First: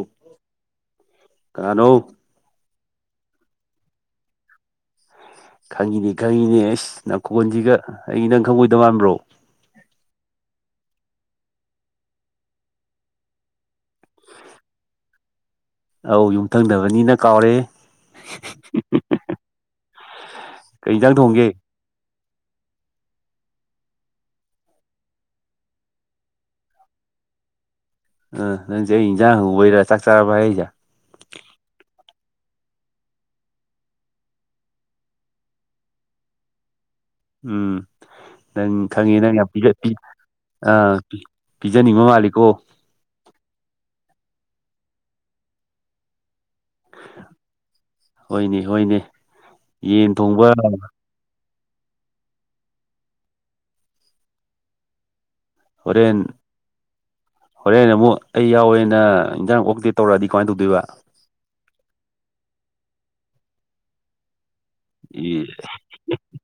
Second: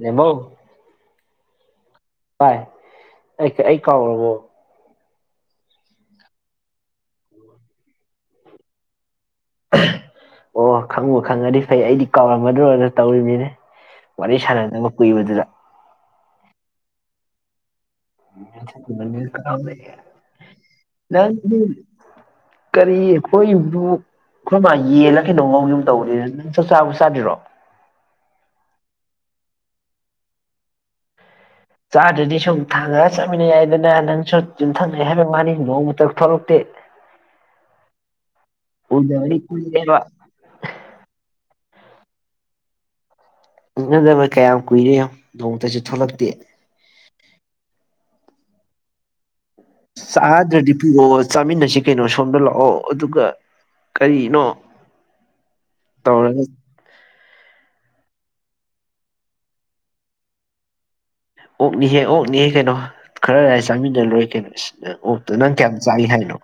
ꯅꯕꯧ ꯀꯅꯣ ꯚ ꯑꯩ ꯑꯩ ꯀꯥꯎꯔꯕꯔꯕꯣ ꯈꯪꯉꯤꯅꯦ ꯈꯪꯉꯤꯅꯦ ꯑꯦꯁ ꯅꯈꯀꯣꯟꯁꯤꯒ ꯑꯩꯒꯤ ꯅꯪ ꯈꯪꯉꯣꯏꯗꯧ ꯃꯥꯟꯕ꯭ꯔꯣ ꯑꯣ ꯈꯪꯉꯨ ꯈꯪꯉꯗꯤ ꯐꯩ ꯑꯩꯗꯤ ꯀꯥꯎꯔꯝꯃꯗ꯭ꯔꯣꯅ ꯇꯧꯔꯤꯕꯅꯤꯅꯦ ꯋꯥꯔꯤ ꯁꯥꯟꯅꯅꯕ ꯀꯨꯏꯕꯗꯨꯗ ꯑꯧ ꯌꯨꯝꯊꯪꯗꯕꯅꯤꯅ ꯀꯥꯎꯔꯦ ꯀꯩ ꯏꯟꯖꯥꯡ ꯊꯣꯡꯒꯦ ꯔꯤ ꯍꯣꯏ ꯏꯕꯨ ꯈꯔ ꯃꯥ ꯌꯦꯜꯂ ꯀꯩꯅꯧ ꯉꯧꯒꯨꯝ ꯇꯧꯕꯅꯦꯝ ꯆꯥꯛ ꯆꯥꯕꯨ ꯆꯥꯗ꯭ꯔꯣ ꯎ ꯅꯦꯖꯥ ꯍꯕꯔ ꯆꯥꯛ ꯆꯥꯔꯖ ꯀꯥꯔꯗꯗꯤ ꯁꯨꯝ ꯊꯥꯡꯉꯑꯒ ꯆꯠꯃꯤꯟꯅꯩ ꯌꯥꯏꯗꯅ ꯅꯪꯁꯨ ꯆꯨꯝꯊꯛꯅꯩ ꯍꯥꯏꯕ ꯃꯥꯅꯤ ꯍꯤꯡꯗ ꯑꯃꯛꯇꯛ ꯊꯣꯛꯂꯛꯇꯦ ꯎꯝ ꯅꯪ ꯈꯪꯉꯤ ꯎꯗꯕꯗꯤ ꯅꯪꯅꯥ ꯄꯤꯔꯛ ꯄꯤ ꯀꯨꯏꯔꯦꯕ ꯑꯥ ꯄꯤꯖꯅꯤꯡꯕ ꯃꯥꯜꯂꯤꯀꯣ ꯎꯅꯗꯤꯕ ꯀꯌꯥꯝ ꯀꯨꯏꯔꯦ ꯌꯣꯡ ꯅꯣꯡꯃꯇꯁꯨ ꯊꯣꯛꯂꯛꯇꯦ ꯍꯣꯏꯅꯦ ꯍꯣꯏꯅꯦ ꯌꯦꯟ ꯊꯣꯡꯕ ꯁꯥꯗ꯭ꯔ ꯗꯤꯄꯤꯌꯣ ꯆꯥꯃꯤꯟꯅꯁꯤ ꯀꯩꯅꯣ ꯁꯣꯝꯗ ꯂꯥꯛꯑꯣ ꯑꯗꯨꯒ ꯀꯔꯤꯅꯣ ꯍꯣꯔꯦꯟ ꯇꯧꯔꯒ ꯍꯣꯔꯦꯟ ꯑꯃꯨꯛ ꯑꯩ ꯌꯥꯎꯋꯦꯅ ꯏꯟꯖꯥꯡ ꯑꯣꯛꯇꯦ ꯇꯧꯔꯛꯑꯗꯤ ꯀꯃꯥꯏꯅ ꯇꯧꯗꯣꯏꯕ ꯑꯣꯛꯅꯤꯍꯦ ꯑꯣꯛꯅꯤꯍꯦ ꯀꯩꯅꯣ ꯈꯔꯔꯥꯏ ꯆꯥꯃꯤꯟꯅꯔ ꯂꯣꯏ ꯀꯩꯅꯣ ꯑꯁ ꯑꯣꯛꯇ ꯑꯦ ꯅꯪ ꯀꯌꯥꯝ ꯆꯥꯒꯦ ꯍꯥꯏꯅꯣ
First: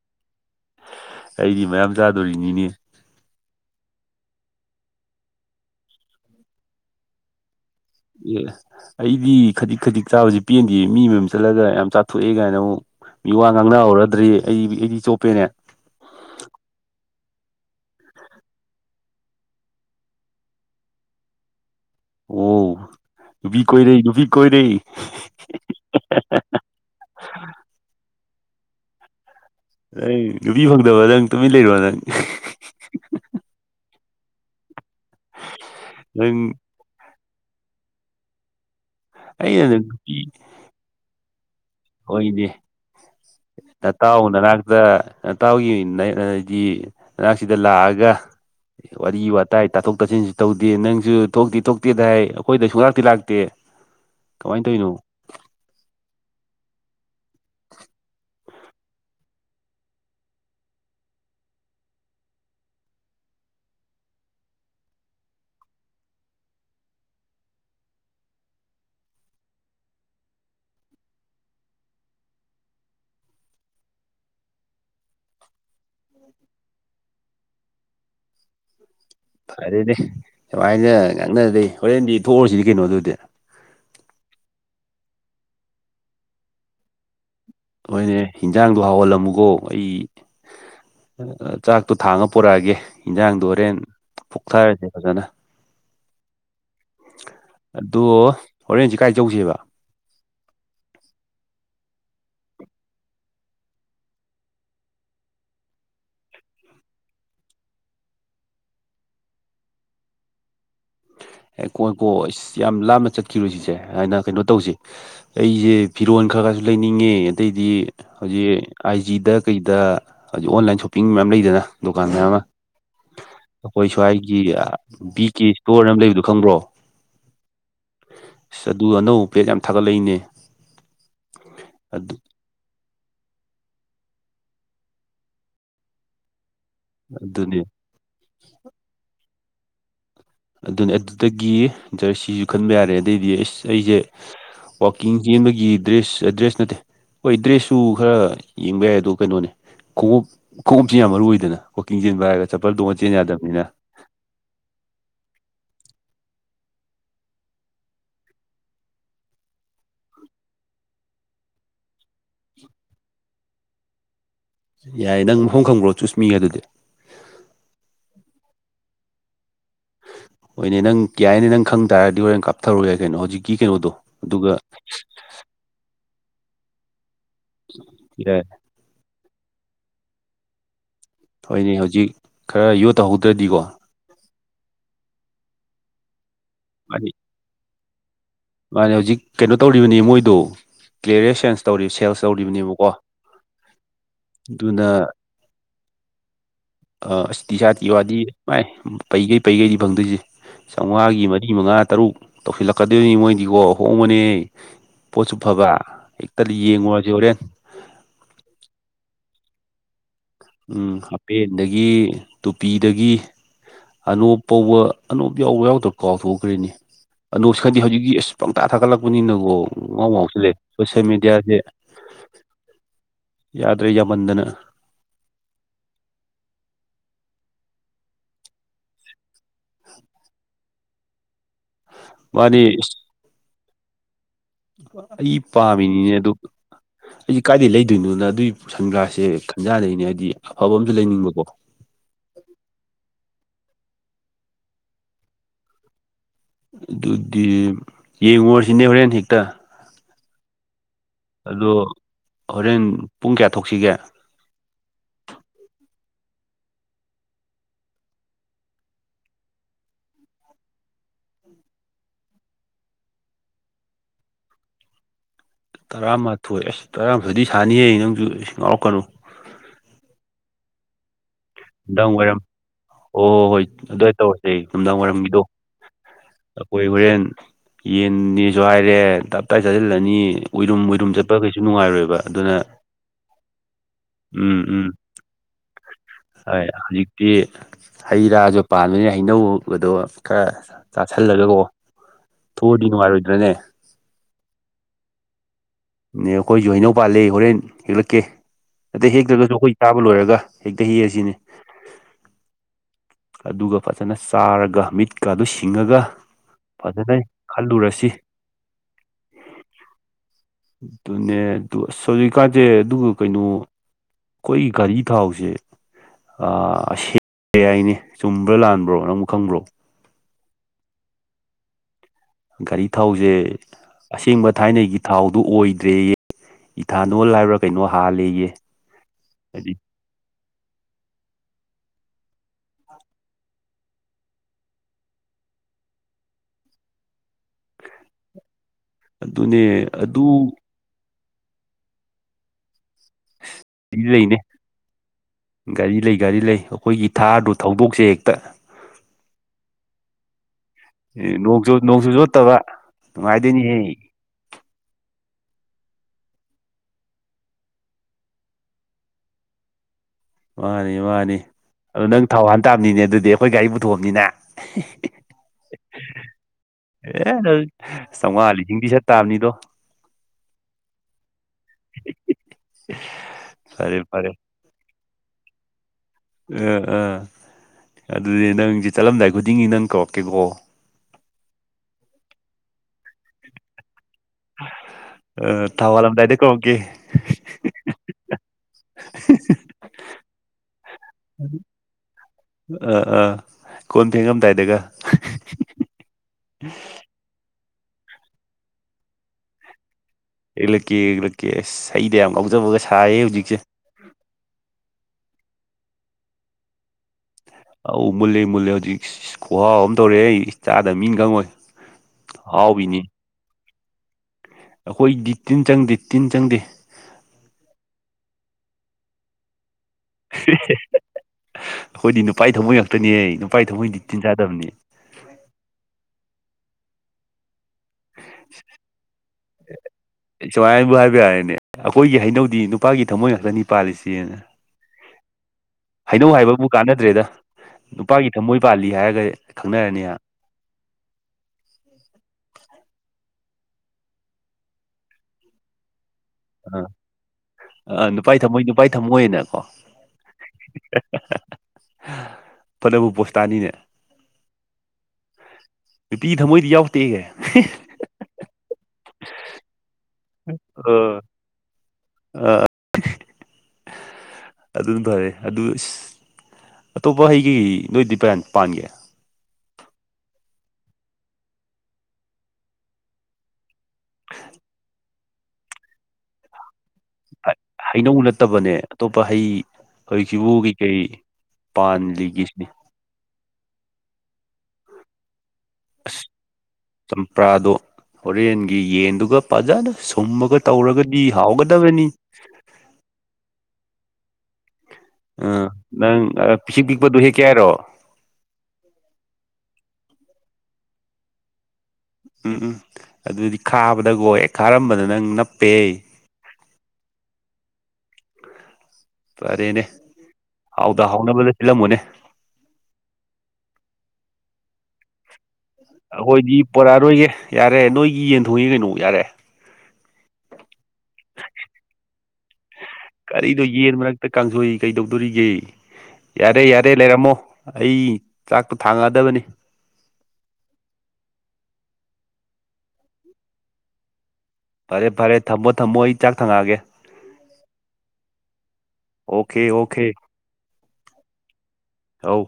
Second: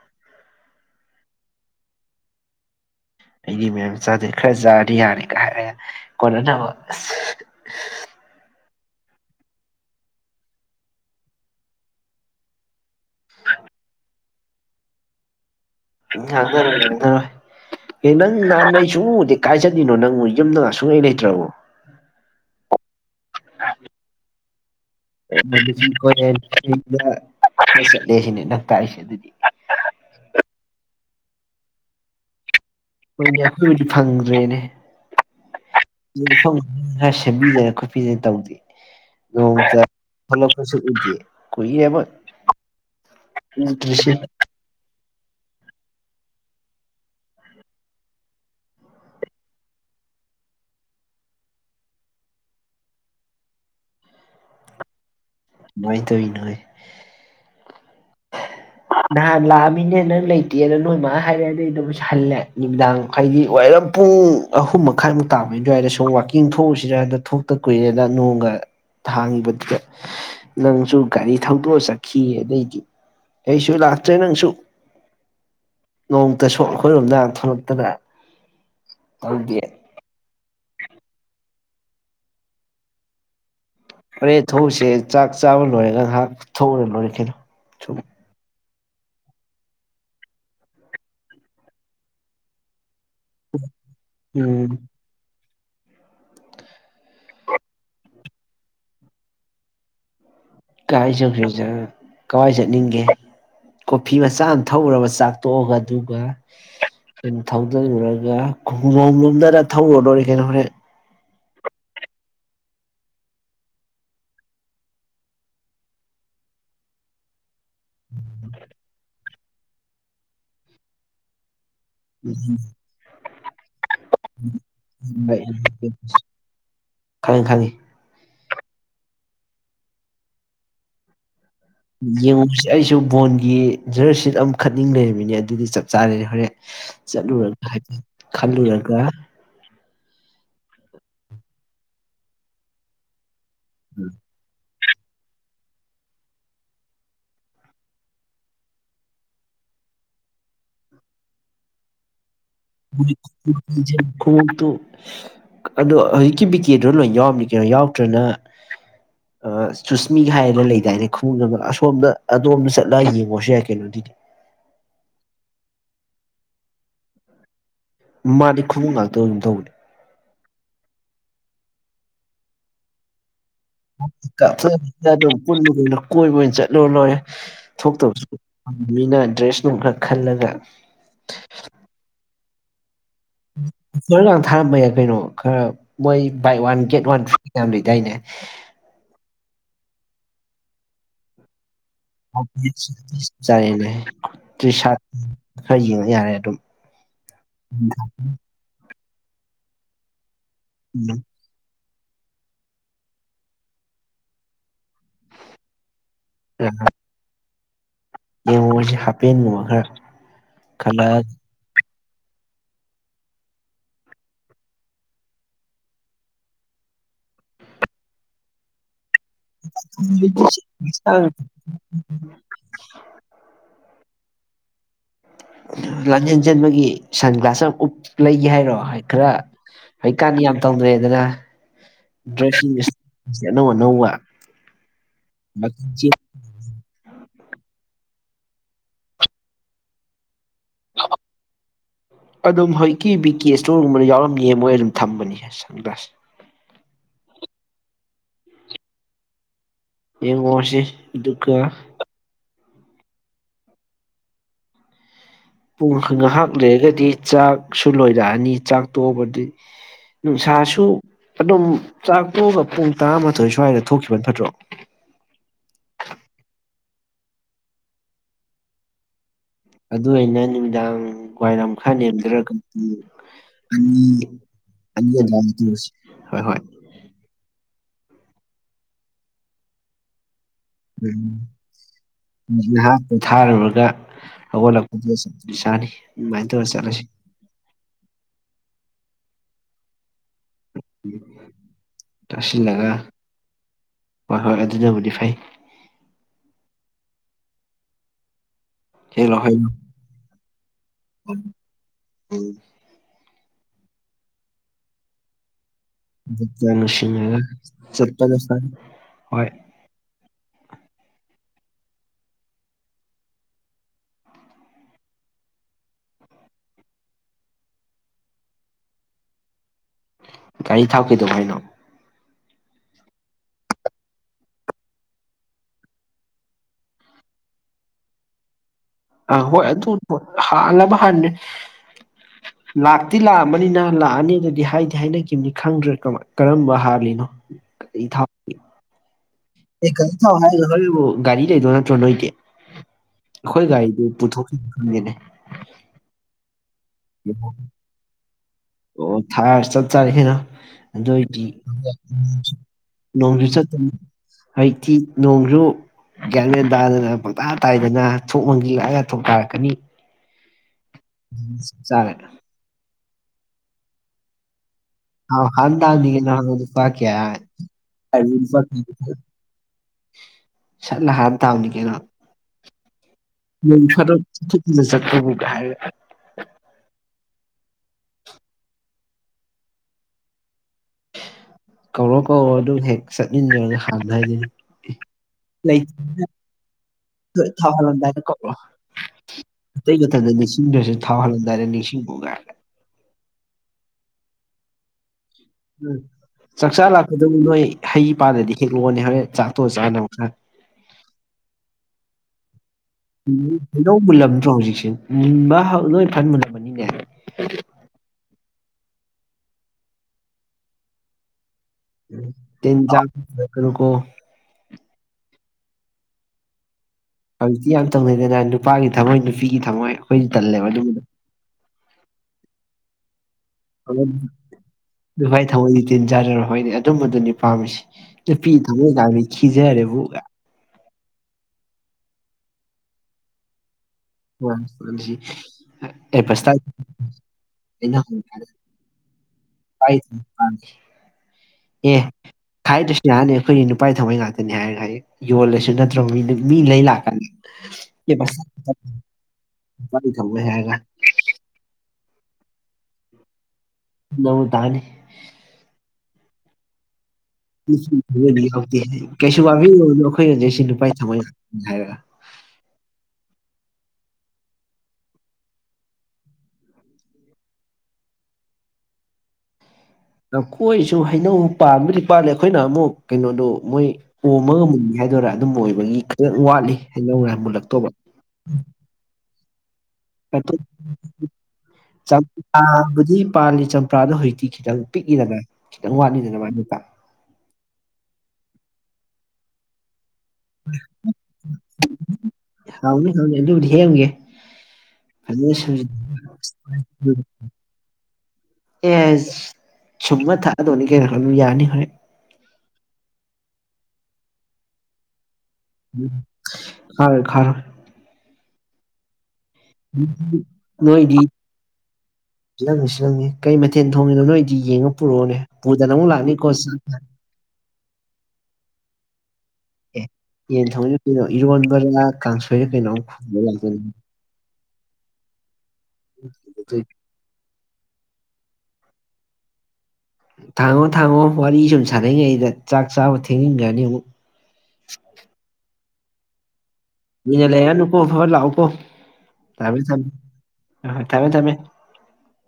ꯑꯩꯗꯤ ꯃꯌꯥꯝ ꯆꯥꯗꯣꯔꯤꯅꯤꯅꯦ ꯑꯩꯗꯤ ꯃꯌꯥꯝ ꯆꯥꯗꯦ ꯈꯔꯆꯥꯔꯗꯤ ꯌꯥꯔꯦ ꯀꯍꯥꯏꯔ ꯀꯣꯟꯅꯗꯕ ꯑꯁ ꯑꯦ ꯑꯩꯗꯤ ꯈꯖꯤꯛ ꯈꯖꯤꯛ ꯆꯥꯕꯁꯤ ꯄꯦꯟꯗꯤꯌꯦ ꯃꯤ ꯃꯌꯨꯝ ꯆꯠꯂꯒ ꯌꯥꯝ ꯆꯥꯊꯣꯛꯑꯦ ꯒꯥꯏꯅ ꯃꯨꯛ ꯃꯤ ꯋꯥ ꯉꯥꯡꯅꯍꯧꯔꯗ꯭ꯔꯤ ꯑꯩꯗꯤ ꯑꯩꯗꯤ ꯆꯣꯞꯄꯦꯅꯦ ꯉꯥꯡꯅꯔꯣꯏ ꯉꯥꯡꯅꯔꯣꯏ ꯑꯦ ꯅꯪ ꯅꯍꯥꯟꯒꯩ ꯁꯨꯛꯎ ꯎꯗꯦ ꯀꯥꯏꯆꯠꯂꯤꯅꯣ ꯅꯪꯕꯨ ꯌꯨꯝꯗ ꯒ ꯁꯨꯡꯂꯩ ꯂꯩꯇ꯭ꯔꯕꯣ ꯑꯝ ꯑꯟꯏꯟꯇꯦꯜꯂꯤꯖꯦꯕꯜ ꯗ ꯇꯥꯏꯁ ꯑꯗꯨꯤꯗꯤ ꯑꯩ ꯅꯨꯄꯤ ꯀꯣꯏ ꯐꯪꯗꯕ ꯅꯪ ꯇꯨꯃꯤꯟ ꯂꯩꯔꯣ ꯅꯪ ꯍꯣꯏꯅꯦ ꯑꯩꯈꯣꯏꯕꯨꯗꯤ ꯐꯪꯗ꯭ꯔꯦꯅꯦ ꯅꯪ ꯑꯟꯏꯟꯇꯦꯜꯂꯤꯖꯦꯕꯜ ꯁꯦꯝꯕꯤꯗꯅ ꯈꯣꯠꯄꯤꯗꯅ ꯇꯧꯗꯦ ꯑꯩꯅ ꯅꯣꯛꯃꯇ ꯅꯪ ꯅꯨꯄꯤ ꯊꯣꯛꯂꯛꯄꯁꯨ ꯎꯗꯦ ꯀꯨꯏꯔꯦꯕ ꯍꯣꯏꯅꯦ ꯎꯗ꯭ꯔꯤꯁꯦ ꯅꯇꯥꯎ ꯅꯅꯥꯛꯇ ꯅꯇꯥꯎꯒꯤ ꯑꯦ ꯍꯥꯏꯗꯤ ꯃꯅꯥꯛꯁꯤꯗ ꯂꯥꯛꯑꯒ ꯋꯥꯔꯤ ꯋꯥꯇꯥꯏ ꯇꯥꯊꯣꯛ ꯇꯥꯁꯤꯟꯁꯨ ꯇꯧꯗꯦ ꯅꯪꯁꯨ ꯊꯣꯛꯇꯤ ꯊꯣꯛꯇꯦꯗ ꯍꯥꯏ ꯑꯩꯈꯣꯏꯗ ꯁꯨꯡꯂꯥꯛꯇꯤ ꯂꯥꯛꯇꯦ ꯀꯃꯥꯏꯅ ꯇꯧꯔꯤꯅꯣ ꯃꯥꯏꯅ ꯇꯧꯏꫪꯅ‌ꯣꯍ‌ꯦ ꯑꯟꯑꯣꯗꯤꯕꯜ ꯅꯍꯥꯟ ꯂꯥꯛꯑꯝꯃꯤꯅꯦ ꯅꯪ ꯂꯩꯇꯦꯅ ꯅꯣꯏ ꯃꯥ ꯍꯥꯏꯔꯛꯦꯗꯩꯗꯝ ꯍꯜꯂꯦ ꯅꯨꯃꯤꯗꯥꯡ ꯍꯥꯏꯗꯤ ꯋꯥꯔꯝ ꯄꯨꯡ ꯑꯍꯨꯝ ꯃꯈꯥꯏꯃꯨꯛ ꯇꯥꯕ ꯑꯗꯨꯋꯥꯏꯗ ꯁꯣꯝ ꯋꯥꯀꯤꯡ ꯊꯣꯛꯎꯨꯁꯤꯔ ꯍꯗ ꯊꯣꯛꯇ ꯀꯨꯏꯔꯦꯅ ꯅꯣꯡꯒ ꯊꯥꯡꯉꯤꯕꯗꯨꯗ ꯅꯪꯁꯨ ꯒꯥꯔꯤ ꯊꯧꯗꯣꯛꯑ ꯆꯠꯈꯤꯑ ꯑꯗꯩꯗꯤ ꯑꯩꯁꯨ ꯂꯥꯛꯇ꯭ꯔꯦ ꯅꯪꯁꯨ ꯅꯣꯡꯃꯇꯁꯨ ꯑꯩꯈꯣꯏꯔꯣꯝꯗ ꯊꯣꯛꯂꯛꯇꯅ ꯇꯧꯗꯦ ꯐꯔꯦꯅꯦ ꯁꯨꯃꯥꯏꯅ ꯉꯥꯡꯅꯗꯩ ꯍꯣꯔꯦꯟꯗꯤ ꯊꯣꯛꯑꯣꯔꯁꯤꯗꯤ ꯀꯩꯅꯣ ꯑꯗꯨꯗꯤ ꯍꯣꯔꯦ ꯊꯣꯛꯎꯁꯦ ꯆꯥꯛ ꯆꯥꯕ ꯂꯣꯏꯔ ꯉꯥꯏꯍꯥꯛ ꯊꯣꯛꯎꯔ ꯂꯣꯏꯔꯦ ꯀꯩꯅꯣ ꯁꯨꯝ ꯍꯣꯏꯅꯦ ꯏꯟꯖꯥꯡꯗꯣ ꯍꯥꯎꯍꯜꯂꯝꯃꯨꯀꯣ ꯑꯩ ꯆꯥꯛꯇꯣ ꯊꯥꯡꯉ ꯄꯣꯔꯛꯑꯒꯦ ꯌꯦꯟꯖꯥꯡꯗ ꯍꯣꯔꯦꯟ ꯎꯝ ꯐꯨꯛꯊꯔꯁꯦ ꯐꯖꯅ ꯑꯗꯣ ꯍꯣꯔꯦꯟꯁꯤ ꯀꯥꯏ ꯆꯧꯁꯦꯕ ꯀꯥꯏ ꯆꯠꯇꯣꯏ ꯀꯋꯥꯏ ꯆꯠꯅꯤꯡꯒꯦ ꯀꯣꯐꯤ ꯃꯆꯥ ꯑꯝ ꯊꯛꯎꯔꯕ ꯆꯥꯛꯇꯣꯛꯑꯒ ꯑꯗꯨꯒ ꯁꯨꯝ ꯊꯧꯗꯔꯨꯔꯒ ꯈꯣꯡꯖꯣꯝ ꯂꯣꯝꯗꯔ ꯊꯧꯔꯗꯣꯔꯦ ꯀꯩꯅꯣ ꯍꯣꯔꯦꯟ ꯑꯦ ꯉꯥꯏꯈꯣꯉꯥꯏꯈꯣ ꯑꯩꯁ ꯌꯥꯝ ꯂꯥꯞꯅ ꯆꯠꯈꯤꯔꯣꯏ ꯁꯤꯁꯦ ꯑꯅ ꯀꯩꯅꯣ ꯇꯧꯁꯦ ꯑꯩꯁꯦ ꯐꯤꯔꯣꯟ ꯈꯔ ꯈꯔꯁꯨ ꯂꯩꯅꯤꯡꯉꯦ ꯑꯗꯩꯗꯤ ꯍꯧꯖꯤꯛ ꯑꯥꯏꯖꯤꯗ ꯀꯩꯗ ꯍꯧꯖꯤꯛ ꯑꯣꯟꯂꯥꯏꯟ ꯁꯣꯞꯄꯤꯡ ꯃꯌꯥꯝ ꯂꯩꯗꯅ ꯗꯨꯀꯥꯟ ꯃꯌꯥꯝ ꯑꯃ ꯑꯩꯈꯣꯏ ꯁ꯭ꯋꯥꯏꯒꯤ ꯑ ꯕꯤ ꯀꯦ ꯏꯁꯇꯣꯔꯅ ꯑꯃ ꯂꯩꯕꯗꯨꯣ ꯈꯪꯕ꯭ꯔꯣ ꯈꯪꯉꯤ ꯈꯪꯉꯤ ꯑꯗꯨꯒ ꯑꯅꯧ ꯄꯦꯠ ꯌꯥꯝ ꯊꯥꯒꯠꯂꯛꯏꯅꯦ ꯑꯗꯨ ꯌꯦ ꯁꯨ ꯕꯣꯟꯒꯤ ꯖꯔꯁꯤꯠ ꯑꯃ ꯈꯠꯅꯤꯡ ꯂꯩꯃꯤꯅꯦ ꯑꯗꯨꯗꯤ ꯆꯞ ꯆꯥꯔꯦ ꯍꯣꯔꯦꯟ ꯑꯗꯨꯅꯦ ꯆꯠꯂꯨꯔꯒ ꯍꯥꯏ ꯈꯜꯂꯨꯔꯒ ꯑꯗꯨꯅꯤ ꯑꯗꯨꯗꯒꯤ ꯖꯔꯁꯤꯁꯨ ꯈꯟꯕ ꯌꯥꯔꯦ ꯑꯗꯩꯗꯤ ꯑꯩꯁ ꯑꯩꯁꯦ ꯋꯥꯛꯀꯤꯡ ꯆꯦꯟꯕꯒꯤ ꯗ꯭ꯔꯦꯁ ꯗ꯭ꯔꯦꯁ ꯅꯠꯇꯦ ꯍꯣꯏ ꯗ꯭ꯔꯦꯁꯁꯨ ꯈꯔ ꯌꯦꯡꯕ ꯌꯥꯏ ꯑꯗ ꯀꯩꯅꯣꯅꯦ ꯈꯣꯡꯎꯞ ꯈꯣꯡꯎꯞꯁꯤꯦ ꯌꯥꯝ ꯃꯔꯨ ꯑꯣꯏꯗꯅ ꯋꯥꯛꯀꯤꯡ ꯆꯦꯟꯕ ꯍꯥꯏꯔꯒ ꯆꯄꯜ ꯇꯣꯡꯉ ꯆꯦꯟ ꯌꯥꯗꯕꯅꯤꯅ [inaudible] ꯑꯗꯣ ꯍꯧꯖꯤꯛꯀꯤ ꯕꯤꯀꯦꯗꯨꯣ ꯂꯣꯏ ꯌꯥꯎꯔꯝꯅꯤ ꯀꯩꯅꯣ ꯌꯥꯎꯗ꯭ꯔꯅ ꯁꯨꯁꯃꯤ ꯍꯥꯏꯔꯒ ꯂꯩꯗꯥꯏꯅꯦ ꯈꯃꯪ ꯑꯁꯣꯝꯗ ꯑꯗꯣꯝꯗ ꯆꯠꯂꯒ ꯌꯦꯡꯉꯨꯔꯁꯨ ꯌꯥꯏ ꯀꯩꯅꯣꯗꯨꯗꯤ ꯌꯥꯏꯌꯦ ꯅꯪ ꯃꯐꯝ ꯈꯪꯕ꯭ꯔꯣ ꯆꯨꯁꯃꯤꯌꯦꯦ ꯑꯗꯨꯗꯤ ꯃꯥꯗꯤ ꯈꯃ ꯉꯥꯛꯇ ꯑꯗꯨꯝ ꯇꯧꯕꯅꯦ ꯍꯣꯏꯅꯦ ꯅꯪ ꯀꯌꯥꯅꯦ ꯅꯪ ꯈꯪ ꯇꯥꯔꯗꯤ ꯍꯣꯔꯦꯟ ꯀꯥꯞꯊꯔꯨ ꯌꯥꯏ ꯀꯩꯅꯣ ꯍꯧꯖꯤꯛ ꯄꯨꯟ ꯂ ꯀꯣꯏꯕ ꯑꯣꯏꯅ ꯆꯠꯂꯨꯔ ꯂꯣꯏꯔꯦ ꯌꯥꯏ ꯊꯣꯛꯇꯕꯁꯨꯪꯕꯅꯤꯅ ꯑꯦ ꯗ꯭ꯔꯦꯁ ꯅꯨꯡꯈꯛ ꯈꯜꯂꯒ ꯍꯣꯏꯅꯦ ꯍꯧꯖꯤꯛ ꯈꯔ ꯌꯨꯠ ꯇꯧꯍꯧꯗ꯭ꯔꯗꯤꯀꯣ ꯑꯣꯐꯔꯒ ꯊꯥꯔꯝꯕ ꯌꯥꯏ ꯀꯩꯅꯣ ꯈꯔ ꯃꯣꯏ ꯏ ꯋꯥꯟ ꯦꯠ ꯃꯥꯅꯤ ꯋꯥꯟ ꯐ ꯌꯥꯏꯅꯦ ꯃꯥꯅꯦ ꯍꯧꯖꯤꯛ ꯀꯩꯅꯣ ꯇꯧꯔꯤꯕꯅꯤ ꯃꯣꯏꯗꯣ ꯀ꯭ꯂꯤꯌꯥꯔꯦ ꯁꯦꯟꯁ ꯇꯧꯔꯤꯕ ꯁꯦꯜꯁ ꯇꯧꯔꯤꯕꯅꯦꯕꯀꯣ ꯆꯥꯔꯦꯅꯦ ꯇ꯭ꯔꯤ ꯑꯗꯨꯅ ꯁꯥꯔꯠ ꯈꯔ ꯌꯦꯡꯉ ꯌꯥꯔꯦ ꯑꯗꯨꯝ ꯑꯁꯤꯇꯤ ꯁꯥꯥꯇꯀꯤ ꯋꯥꯗꯤ ꯃꯥꯏ ꯄꯩꯈꯩ ꯄꯩꯈꯩꯗꯤ ꯗꯨꯒꯤ ꯆꯥꯝꯃꯉꯥꯒꯤ ꯃꯔꯤ ꯃꯉꯥ ꯇꯔꯨꯛ ꯇꯧꯁꯤꯜꯂꯛꯀꯗꯣꯏꯅꯤ ꯃꯣꯏ ꯒꯣ ꯍꯣ ꯃꯅꯅꯦ ꯄꯣꯠꯁꯨ ꯐꯕ ꯍꯦꯛꯇ ꯌꯦꯡꯉꯨꯔꯁꯤ ꯍꯣꯔꯦꯟ ꯍꯥꯄꯤꯉ ꯈꯔ ꯎꯝ ꯈꯜꯂ ꯍꯥꯄꯦꯟꯗꯒꯤ ꯇꯨꯄꯤꯗꯒꯤ ꯑꯅꯣꯞꯄ ꯑꯅꯣꯞ ꯌꯥꯎꯕ ꯌꯥꯎꯗꯕ ꯀꯥꯎꯊꯣꯛꯈ꯭ꯔꯦꯅꯤ ꯑꯅꯧꯞ ꯈꯗꯤ ꯍꯧꯖꯤꯛꯀꯤ ꯑꯁ ꯄꯪꯇꯥ ꯊꯥꯠꯂꯛꯄ ꯃꯅꯤꯅꯕꯨ ꯉꯥꯎ ꯉꯥꯎꯁꯤꯜꯂ ꯁꯣꯁꯤꯌꯦꯦꯜ ꯃꯦꯗꯤꯌꯥꯁꯦ ꯌꯥꯗ꯭ꯔꯦ ꯌꯥꯝ ꯃꯟꯗꯅ ꯂꯥꯟꯖꯦꯟ ꯆꯦꯟꯕꯒꯤ ꯁꯟ ꯒ꯭ꯂꯥꯁ ꯑꯃ ꯎꯞ ꯂꯩꯒꯦ ꯍꯥꯏꯔꯣ ꯈꯔ ꯍꯩ ꯀꯅꯤ ꯌꯥꯝ ꯇꯧꯗ꯭ꯔꯑꯦꯗꯅ ꯗ꯭ꯔ ꯃꯥꯅꯦ ꯑꯁ [unintelligible] ꯑꯅꯧ ꯑꯅꯧꯕꯥ ꯑꯩ ꯄꯥꯝꯃꯤꯅꯤꯅꯦ ꯑꯗꯨ ꯑꯩꯖꯦ ꯀꯥꯏꯗꯩ ꯂꯩꯗꯣꯏꯅꯣꯅ ꯑꯗꯨꯏ ꯁꯟꯒ꯭ꯜꯁꯦ ꯈꯟꯖꯥꯅꯩꯅꯦ ꯍꯥꯏꯗꯤ ꯑꯐꯕ ꯑꯝꯁꯨ ꯂꯩꯅꯤꯡꯕꯀꯣ ꯑꯗꯨꯝ ꯍꯧꯖꯤꯛꯀꯤ ꯕꯤ ꯀꯦ ꯏꯁꯇꯣꯔꯒꯨꯝꯕꯗ ꯌꯥꯎꯔꯝꯅꯤꯌꯦ ꯃꯣꯏ ꯑꯗꯨꯝ ꯊꯝꯕꯅꯤ ꯁꯟ ꯒ꯭ꯂꯥꯁ ꯑꯗꯨꯗꯤ ꯌꯦꯡꯉꯨꯔꯁꯤꯅꯦ ꯍꯣꯔꯦꯟ ꯍꯦꯛꯇ ꯌꯦꯡꯉꯣꯔ꯭ꯁꯤ ꯑꯗꯨꯒ ꯑꯗꯣ ꯍꯣꯔꯦꯟ ꯄꯨꯡ ꯀꯌꯥ ꯊꯣꯛꯁꯤꯒꯦ ꯄꯨꯡ ꯉꯥꯍꯥꯛ ꯂꯩꯔꯒꯗꯤ ꯆꯥꯛꯁꯨ ꯂꯣꯏꯔꯛꯑꯅꯤ ꯆꯥꯛ ꯇꯣꯛꯑꯕꯗꯤ ꯅꯨꯡꯁꯥꯁꯨ ꯑꯗꯨꯝ ꯆꯥꯛ ꯇꯣꯛꯑꯒ ꯄꯨꯡ ꯇꯔꯥꯃꯥꯊꯣꯏ ꯁ꯭ꯋꯥꯏꯗ ꯊꯣꯛꯈꯤꯕꯅ ꯐꯠꯇ꯭ꯔꯣ ꯇꯔꯥꯃꯥꯊꯣꯏ ꯑꯁ ꯇꯔꯥꯃꯥꯊꯣꯏꯗꯤ ꯁꯥꯅꯤꯌꯦ ꯅꯪꯁꯨ ꯉꯥꯎꯔꯛꯀꯅꯨ ꯑꯗꯨ ꯑꯩꯅ ꯅꯨꯃꯤꯗꯥꯡ ꯋꯥꯏꯔꯝ ꯈꯔ ꯅꯨꯡꯗꯥꯡ ꯋꯥꯏꯔꯝ ꯅꯦꯝꯊꯔꯒꯗꯤ ꯑꯣ ꯍꯣꯏ ꯑꯗꯨꯋꯥꯏ ꯑꯅꯤ ꯇꯧꯔꯁꯦ ꯅꯨꯡꯗꯥꯡ ꯑꯅꯤ ꯋꯥꯏꯔꯝꯒꯤꯗꯣ ꯑꯗꯨꯋꯥꯏꯗ ꯇꯧꯔꯁꯤ ꯍꯣꯏ ꯍꯣꯏ ꯑꯩꯈꯣꯏ ꯍꯣꯔꯦꯟ ꯌꯦꯟꯅꯤꯁꯨ ꯍꯥꯏꯔꯦ ꯇꯞ ꯇꯥꯏ ꯆꯥꯁꯤꯜꯂꯅꯤ ꯎꯏꯔꯨꯝ ꯎꯏꯔꯨꯝ ꯆꯠꯄ ꯀꯩꯁꯨ ꯅꯨꯡꯉꯥꯏꯔꯣꯏꯕ ꯑꯗꯨꯅ ꯎꯝ ꯅꯍꯥꯛꯄꯨ ꯊꯥꯔꯨꯔꯒ ꯎꯝ ꯎꯝ ꯍꯧꯒꯠꯂꯛꯄꯗꯁꯨ ꯄꯩꯁꯥꯅꯤ ꯑꯗꯨꯃꯥꯏꯅ ꯍꯣꯏ ꯇꯧꯔ ꯆꯠꯂꯁꯤ ꯍꯧꯖꯤꯛꯇꯤ ꯍꯩ ꯔꯥꯁꯨ ꯄꯥꯝꯃꯤꯅꯤ ꯅꯧ ꯑꯗꯣ ꯈꯔ ꯆꯥꯥꯁꯜꯂꯒꯀꯣ ꯊꯣꯛꯑꯗꯤ ꯆꯥꯁꯤꯜꯂꯒ ꯅꯨꯡꯉꯥꯏꯔꯣꯏꯗ꯭ꯔꯅꯦ ꯍꯣꯏ ꯍꯣꯏ ꯑꯗꯨꯅꯕꯨꯗꯤ ꯐꯩ ꯅꯦ ꯑꯩꯈꯣꯏꯁꯨ ꯍꯩꯅꯧ ꯄꯥꯜꯂꯦ ꯍꯣꯔꯦꯟ ꯍꯦꯛꯂꯛꯀꯦ ꯑꯇꯩ ꯍꯦꯛꯂꯥꯎ ꯍꯦꯛꯇ꯭ꯔꯒꯁꯨ ꯍꯩꯂꯥꯎ ꯑꯩꯈꯣꯏ ꯆꯥꯕ ꯂꯣꯏꯔꯒ ꯍꯦꯛꯇ ꯍꯦꯛꯑ ꯁꯤꯅꯤ ꯑꯗꯨꯒ ꯐꯖꯅ ꯆꯥꯔꯒ ꯃꯤꯠꯀꯗꯨ ꯁꯤꯡ ꯁꯤꯡꯉꯒꯥ ꯈꯜꯂꯨꯔꯁꯤ ꯆꯠꯄꯅ ꯐꯥꯅꯤ ꯑꯗꯨꯅꯦ ꯑꯗꯨ ꯑꯁ ꯍꯧꯖꯤꯛꯀꯥꯟꯁꯦ ꯑꯗꯨꯒ ꯀꯩꯅꯣ ꯑꯩꯈꯣꯏꯒꯤ ꯒꯥꯔꯤ ꯊꯥꯎꯁꯦ [unintelligible] ꯍꯥꯏꯅꯦ ꯆꯨꯝꯕ꯭ꯔꯥ ꯂꯥꯟꯕ꯭ꯔꯣ ꯅꯪ ꯈꯪꯕ꯭ꯔꯣ ꯒꯥꯔꯤ ꯊꯥꯎꯈꯤꯗꯧ ꯍꯥꯏꯅꯣ ꯒꯥꯔꯤ ꯊꯥꯎꯁꯦ ꯑꯁꯦꯡꯕ ꯊꯥꯏꯅꯒꯤ ꯊꯥꯎꯗꯨ ꯑꯣꯏꯗ꯭ꯔꯦꯌꯦ ꯏꯊꯥꯅꯣꯜ ꯍꯥꯏꯕ꯭ꯔꯥ ꯀꯩꯅꯣ ꯍꯥꯜꯂꯦꯌꯦ ꯑ ꯍꯣꯏ ꯍꯥꯏꯗꯤ ꯑꯗꯨ ꯍꯥꯥꯟꯂꯕ [unintelligible] ꯂꯥꯛꯇꯤ ꯂꯥꯛꯑꯕꯅꯤꯅ ꯂꯥꯛꯑꯅꯤꯗꯗꯤ ꯍꯥꯏꯗꯤ ꯍꯥꯏꯅꯈꯤꯕꯅꯤ ꯈꯪꯗ꯭ꯔꯦ ꯀꯔꯝꯕ ꯍꯥꯜꯂꯤꯅꯣ ꯑꯗꯨꯅꯦ ꯑꯩ ꯒꯥꯔꯤ ꯑꯗꯨ ꯊꯥꯎ ꯍꯥꯏꯔꯒꯥ [unintelligible] ꯒꯥꯔꯤ ꯂꯩꯗꯣꯏ ꯅꯠꯇ꯭ꯔꯣ ꯅꯣꯏꯒꯤ ꯑꯩꯈꯣꯏ ꯒꯥꯔꯤꯗꯨ ꯂꯩꯅꯦ ꯄꯨꯊꯣꯛꯈꯤꯕ ꯈꯪꯗꯦꯅꯦ ꯒꯥꯔꯤ ꯂꯩ ꯒꯥꯔꯤ ꯂꯩ ꯑꯩꯈꯣꯏꯒꯤ ꯊꯥꯔꯗꯨ ꯊꯧꯗꯣꯛꯁꯦ ꯍꯦꯛꯇ ꯑꯣ ꯊꯥꯔ ꯆꯞ ꯆꯥꯔꯦꯍꯦ ꯑꯗꯨꯏꯗꯤ ꯅꯣꯡꯁꯨ ꯅꯣꯡꯁꯨ ꯆꯣꯠꯇꯕ ꯅꯣꯡꯁꯨ ꯅꯨꯡꯉꯥꯏꯗꯣꯏꯅꯤꯍꯦ [unintelligible] ꯊꯤ ꯅꯣꯡ ꯗꯨ ꯒꯌꯥꯡ ꯃꯦꯟ ꯇꯥꯗꯅ ꯄꯪꯇꯥ ꯇꯥꯏꯗꯅ ꯊꯣꯛ ꯃꯪꯒꯤ ꯂꯥꯛꯑꯒ ꯊꯣꯛ ꯇꯥꯔꯛꯀꯅꯤ ꯃꯥꯅꯤ ꯃꯥꯅꯤ ꯆꯞ ꯑꯗꯨ ꯆꯥꯔꯦ ꯅꯪ ꯊꯥꯎ ꯍꯟ ꯇꯕꯅꯤꯅꯦ ꯑꯗꯨꯗꯤ ꯑꯩꯈꯣꯏ ꯒꯥꯔꯤ ꯄꯨꯊꯣꯛꯑ ꯕꯅꯤꯅ ꯑ ꯍꯥꯟ ꯇꯥꯡꯅꯤꯡꯒꯦꯅꯣ ꯂꯨꯄꯥ ꯀꯌꯥ ꯑꯦ ꯅꯪ ꯆꯥꯝꯃꯉꯥ ꯂꯤꯁꯤꯡꯗꯤ ꯁꯠ [unintelligible] ꯇꯥꯕꯅꯤꯗꯣ ꯆꯠꯂ ꯍꯥꯟ ꯇꯥꯡꯅꯤꯒꯦꯅꯣ ꯅꯣꯡ ꯐꯔꯦ ꯐꯥꯗꯣꯛ ꯐꯔꯦ ꯊꯤꯛꯅ ꯆꯠꯄꯕꯨ [unintelligible] ꯑꯥ ꯑꯥ ꯑꯗꯨꯗꯤ ꯅꯪꯁꯦ ꯆꯠꯂꯝꯗꯥꯏ ꯈꯨꯗꯤꯡꯒꯤ ꯅꯪ ꯀꯧꯔꯛꯀꯦꯀꯣ ꯀꯧꯔꯣ ꯀꯧꯔꯣ ꯑꯗꯨ ꯍꯦꯛ ꯆꯠꯃꯤꯟꯅꯔꯒ ꯗꯥꯏ ꯑꯥ ꯊꯥꯎ ꯍꯥꯜꯂꯝꯗꯥꯏꯗ ꯀꯧꯔꯛꯀꯦ ꯂꯩꯇ ꯊꯥꯎ ꯍꯜꯂꯝꯗꯥꯏꯗ ꯀꯛꯂꯣ ꯑꯇꯩ ꯃꯇꯝꯗ ꯅꯤꯡꯁꯤꯡꯕꯤꯗ꯭ꯔꯁꯨ ꯊꯥꯎ ꯍꯜꯂꯝꯗꯥꯏꯗ ꯅꯤꯡꯁꯤꯡꯉꯨ ꯀꯥꯏꯅ ꯑꯥ ꯑꯥ ꯀꯣꯟ ꯐꯦꯡꯉꯝꯗꯥꯏꯗꯒ ꯎꯝ ꯆꯥꯛꯆꯥ ꯂꯥꯛꯄꯗꯕꯨ ꯅꯣꯏ ꯍꯩ ꯄꯥꯜꯂꯗꯤ ꯍꯦꯛ ꯂꯛꯑꯣꯅꯦ ꯍꯣꯔꯦꯟ ꯆꯥꯛ ꯇꯣꯛ ꯆꯥꯅꯕ ꯈꯔ ꯍꯦꯂꯛꯀꯦ ꯍꯦꯂꯛ ꯀꯦꯁ ꯍꯩ ꯗ ꯌꯥꯝ ꯉꯥꯎꯖꯕꯒ ꯁꯥꯏꯌꯦ ꯍꯧꯖꯤꯛꯁꯦ ꯍꯩꯅꯧ ꯃꯨꯜꯂꯝꯗ꯭ꯔꯣ ꯍꯧꯖꯤꯛꯁꯦ ꯃꯨꯟꯕ ꯍꯧ ꯂꯣꯏ ꯐꯟ ꯃꯨꯟꯅꯕꯅꯤꯅꯦ ꯑꯧ ꯃꯨꯂꯦ ꯃꯨꯜꯂꯦ ꯍꯧꯖꯤꯛ ꯈꯨꯍꯥꯎ ꯑꯃ ꯇꯧꯔꯦ ꯆꯥꯗ ꯃꯤꯅ ꯈꯪꯉꯣꯏ ꯑꯍꯥꯎꯕꯤꯅꯤ [inaudible] ꯔꯨꯀꯣ ꯑꯩꯈꯣꯏꯗꯤ ꯇꯤꯟ ꯆꯪꯗꯦ ꯇꯤꯟ ꯆꯪꯗꯦ ꯍꯧꯖꯤꯛꯇꯤ ꯌꯥꯝ ꯇꯧꯅꯔꯦꯗꯅ ꯅꯨꯄꯥꯒꯤ ꯊꯃꯣꯏ ꯅꯨꯄꯤꯒꯤ ꯊꯃꯣꯏ ꯑꯩꯈꯣꯏꯗꯤ ꯇꯜꯂꯦꯕ ꯑꯗꯨꯝꯕꯗꯣ ꯑꯩꯈꯣꯏꯗꯤ ꯅꯨꯄꯥ ꯊꯝꯃꯣꯏ ꯉꯥꯛꯇꯅꯦ ꯅꯨꯄꯥ ꯊꯝꯃꯣꯏꯗꯤ ꯇꯤꯟ ꯆꯥꯗꯕꯅꯤ ꯅꯨꯄꯥꯏ ꯊꯃꯣꯏꯗꯤ ꯇꯤꯟ ꯆꯥꯖꯔꯣꯏ ꯍꯣꯏꯅꯦ ꯑꯗꯨꯝꯕꯗꯨꯅꯤ ꯄꯥꯝꯃꯤꯁꯤ ꯅꯨꯄꯤ ꯊꯃꯣꯏ ꯀꯥꯏꯗꯤ ꯈꯤꯖꯔꯦꯕꯨ ꯁꯃꯥꯏꯕꯨ ꯍꯥꯏꯕ ꯌꯥꯔꯦꯅꯦ ꯑꯩꯈꯣꯏꯒꯤ ꯍꯩꯅꯧꯗꯤ ꯅꯨꯄꯥꯒꯤ ꯊꯃꯣꯏ ꯉꯥꯛꯇꯅꯤ ꯄꯥꯜꯂꯤꯁꯤꯅ [inaudible] [inaudible] ꯍꯩꯅꯧ ꯄꯁꯇꯥ ꯍꯥꯏꯕꯕꯨ ꯀꯥꯟꯅꯗ꯭ꯔꯦꯗ ꯅꯨꯄꯥꯒꯤ ꯊꯃꯣꯏ ꯄꯥꯜꯂꯤ ꯍꯥꯏꯔꯒ ꯈꯪꯅꯔꯅꯤ ꯑ [inaudible] ꯃꯅꯦ ꯑꯩꯈꯣꯏꯒꯤ ꯅꯨꯄꯥꯒꯤ ꯊꯝꯃꯩ ꯉꯥꯛꯇꯅꯤ ꯍꯥꯏꯔ ꯍꯥꯏ ꯌꯣꯂꯁꯨ ꯅꯠꯇ꯭ꯔ ꯑ ꯅꯨꯄꯥꯒꯤ ꯊꯃꯣꯏ ꯅꯨꯄꯥꯒꯤ ꯊꯝꯃꯣꯏꯅꯀꯣ [inaudible] ꯐꯅꯕꯨ ꯄꯣꯁꯇꯥꯅꯤꯅꯦ ꯅꯧ ꯇꯅꯤ ꯅꯨꯄꯤ ꯊꯃꯣꯏꯗꯤ ꯌꯥꯎꯇꯦꯌꯦ ꯌꯥꯎꯦ ꯀꯩꯁꯨ ꯋꯥꯕꯤꯅꯣ ꯑꯩꯈꯣꯏ ꯍꯧꯖꯤ ꯁꯤ ꯅꯨꯄꯥ ꯊꯝꯃꯣꯏ ꯑ ꯌꯥ ꯍꯥꯏꯔꯒ ꯑꯗꯨꯅ ꯐꯔꯦ ꯑꯗꯨ ꯏꫯꯁ ꯑꯇꯣꯞꯄ ꯍꯩꯒꯤ ꯅꯣꯏꯗꯤ ꯄꯟ ꯄꯥꯟꯒꯦ ꯅꯈꯣꯏꯁꯨ ꯍꯩꯅꯧ ꯄꯥꯟꯕꯗꯤ ꯄꯥꯂ ꯑꯩꯈꯣꯏꯅ ꯑꯃꯨꯛ ꯀꯩꯅꯣꯗꯣ ꯃꯣꯏ ꯑꯣꯃꯒ ꯃꯨꯟꯒ‌ꯦ ꯍꯥꯏꯗꯣꯏꯔꯥ ꯑꯗꯨꯝꯕ ꯑꯣꯏꯕꯒꯤ ꯈꯤꯇ ꯋꯥꯠꯂꯤ ꯍꯩꯅꯧꯅ ꯃꯨꯜꯂꯛꯇꯧꯕ ꯍꯩꯅꯧ ꯅꯠꯇꯕꯅꯦ ꯑꯇꯣꯞꯄ ꯍꯩ ꯕꯨ ꯍꯧꯖꯤꯛꯁꯤꯕꯨ ꯀꯩꯀꯩ ꯄꯥ ꯆ ꯄꯥꯟꯂꯤꯒꯦꯁꯤꯅꯤ [unintelligible] ꯄ꯭ꯔꯥ ꯍꯣꯖꯛꯇꯤ ꯈꯤꯇꯪ ꯄꯤꯛꯏꯗꯅ ꯈꯤꯇꯪ ꯑꯁ ꯋꯥꯠꯂꯤꯗꯅ ꯃꯥꯒꯤ ꯆꯝꯄ꯭ꯔꯥꯗꯣ ꯍꯣꯔꯦꯟꯒꯤ ꯌꯦꯟ ꯑꯗꯨꯒ ꯐꯖꯅꯥ ꯁꯨꯝꯃꯒ ꯇꯧꯔꯒꯗꯤ ꯍꯥꯎꯒꯗꯕꯅꯤ ꯍꯥꯎꯅꯤ ꯑꯥ ꯅꯪ ꯑꯥ ꯄꯤꯁꯤꯛ ꯄꯤꯛꯄꯗꯨ ꯍꯦꯛꯀꯦ ꯍꯥꯏꯔꯣ ꯑꯦꯁ ꯁꯨꯝꯃ ꯊꯛꯑꯗꯧꯅꯤ ꯀꯩꯅꯣ ꯑꯗꯨ ꯌꯥꯅꯤ ꯍꯣꯔꯦꯟ ꯎꯝ ꯎꯝ ꯑꯗꯨꯗꯤ ꯈꯥꯕꯗ ꯀꯣ ꯍꯛ ꯈꯥꯔꯝꯕꯗ ꯅꯪ ꯅꯞ ꯈꯔ‌ꫭꯏ ꯈꯔꫭꯏ ꯐꯔꯦꯅꯦ ꯍꯥꯎꯗ ꯍꯥꯎꯅꯕꯗ ꯁꯤꯜꯂꯝꯃꯣꯅꯦ ꯅꯣꯏꯗꯤꯪꯉ ꯁꯤ ꯂꯪꯉꯤ ꯀꯔꯤ ꯃꯊꯦꯜ ꯊꯣꯡꯉ [unintelligible] ꯑꯗ‌ꫭ ꯅꯣꯏꯗꯤ ꯌꯦꯡꯉ ꯄꯨꯔꯛꯑꯣꯅꯦ ꯄꯨꯗꯅ ꯑꯃꯨꯛ ꯂꯥꯛꯅꯤꯀꯣ ꯑꯩꯈꯣꯏꯗꯤ ꯆꯥꯛꯀꯦ ꯄꯨꯔꯛꯑꯔꯣꯏꯒꯦ ꯌꯥꯔꯦ ꯅꯣꯏꯒꯤ ꯌꯦꯟ ꯊꯣꯡꯉꯤ ꯀꯩꯅꯣ ꯌꯥꯔꯦ ꯌꯦꯟ ꯊ‌ꫭꯡꯖꯨ ꯀꯩꯅꯣ ꯏꯔꯟꯕꯔꯥ ꯀꯥꯡꯁꯣꯏꯔ ꯀꯔꯤꯅꯣ ꯀꯩꯅꯣꯥꯝ ꯌꯦꯟ ꯃꯔꯛꯇ ꯀꯥꯡꯁꯣꯏ ꯀꯩꯗꯧꯗꯣꯔꯤꯒꯦ ꯌꯥꯔꯦ ꯌꯥꯔꯦ ꯂꯩꯔꯝꯃꯣ ꯑꯩ ꯆꯥꯛꯇꯣ ꯊꯥꯡꯉꯛꯑꯗꯕꯅꯤ ꯊꯥꯡꯉꯣ ꯊꯥꯡꯉꯣ ꯋꯥꯔꯤ ꯁꯨꯝ ꯁꯥꯟꯅꯉꯩ ꯑꯩꯗ ꯆꯥꯛ ꯆꯥꯕ ꯊꯦꯡꯖꯤꯟꯈ꯭ꯔꯅꯤ ꯑꯃꯨꯛ ꯐꯔꯦ ꯐꯔꯦ ꯊꯝꯃꯣ ꯊꯝꯃꯣ ꯑꯩ ꯆꯥꯛ ꯊꯪꯉꯛꯑꯒꯦ ꯀꯨꯏꯅꯥ ꯂꯩ ꯔꯅꯨ ꯀꯣ ꯐꯕꯠ ꯂꯥꯎꯑꯣ ꯀꯣ ꯑꯣꯀꯦ ꯊꯃꯦ ꯊꯃꯦ ꯑꯣꯀꯦ ꯊꯃꯦ ꯊꯃꯦ ꯑꯧ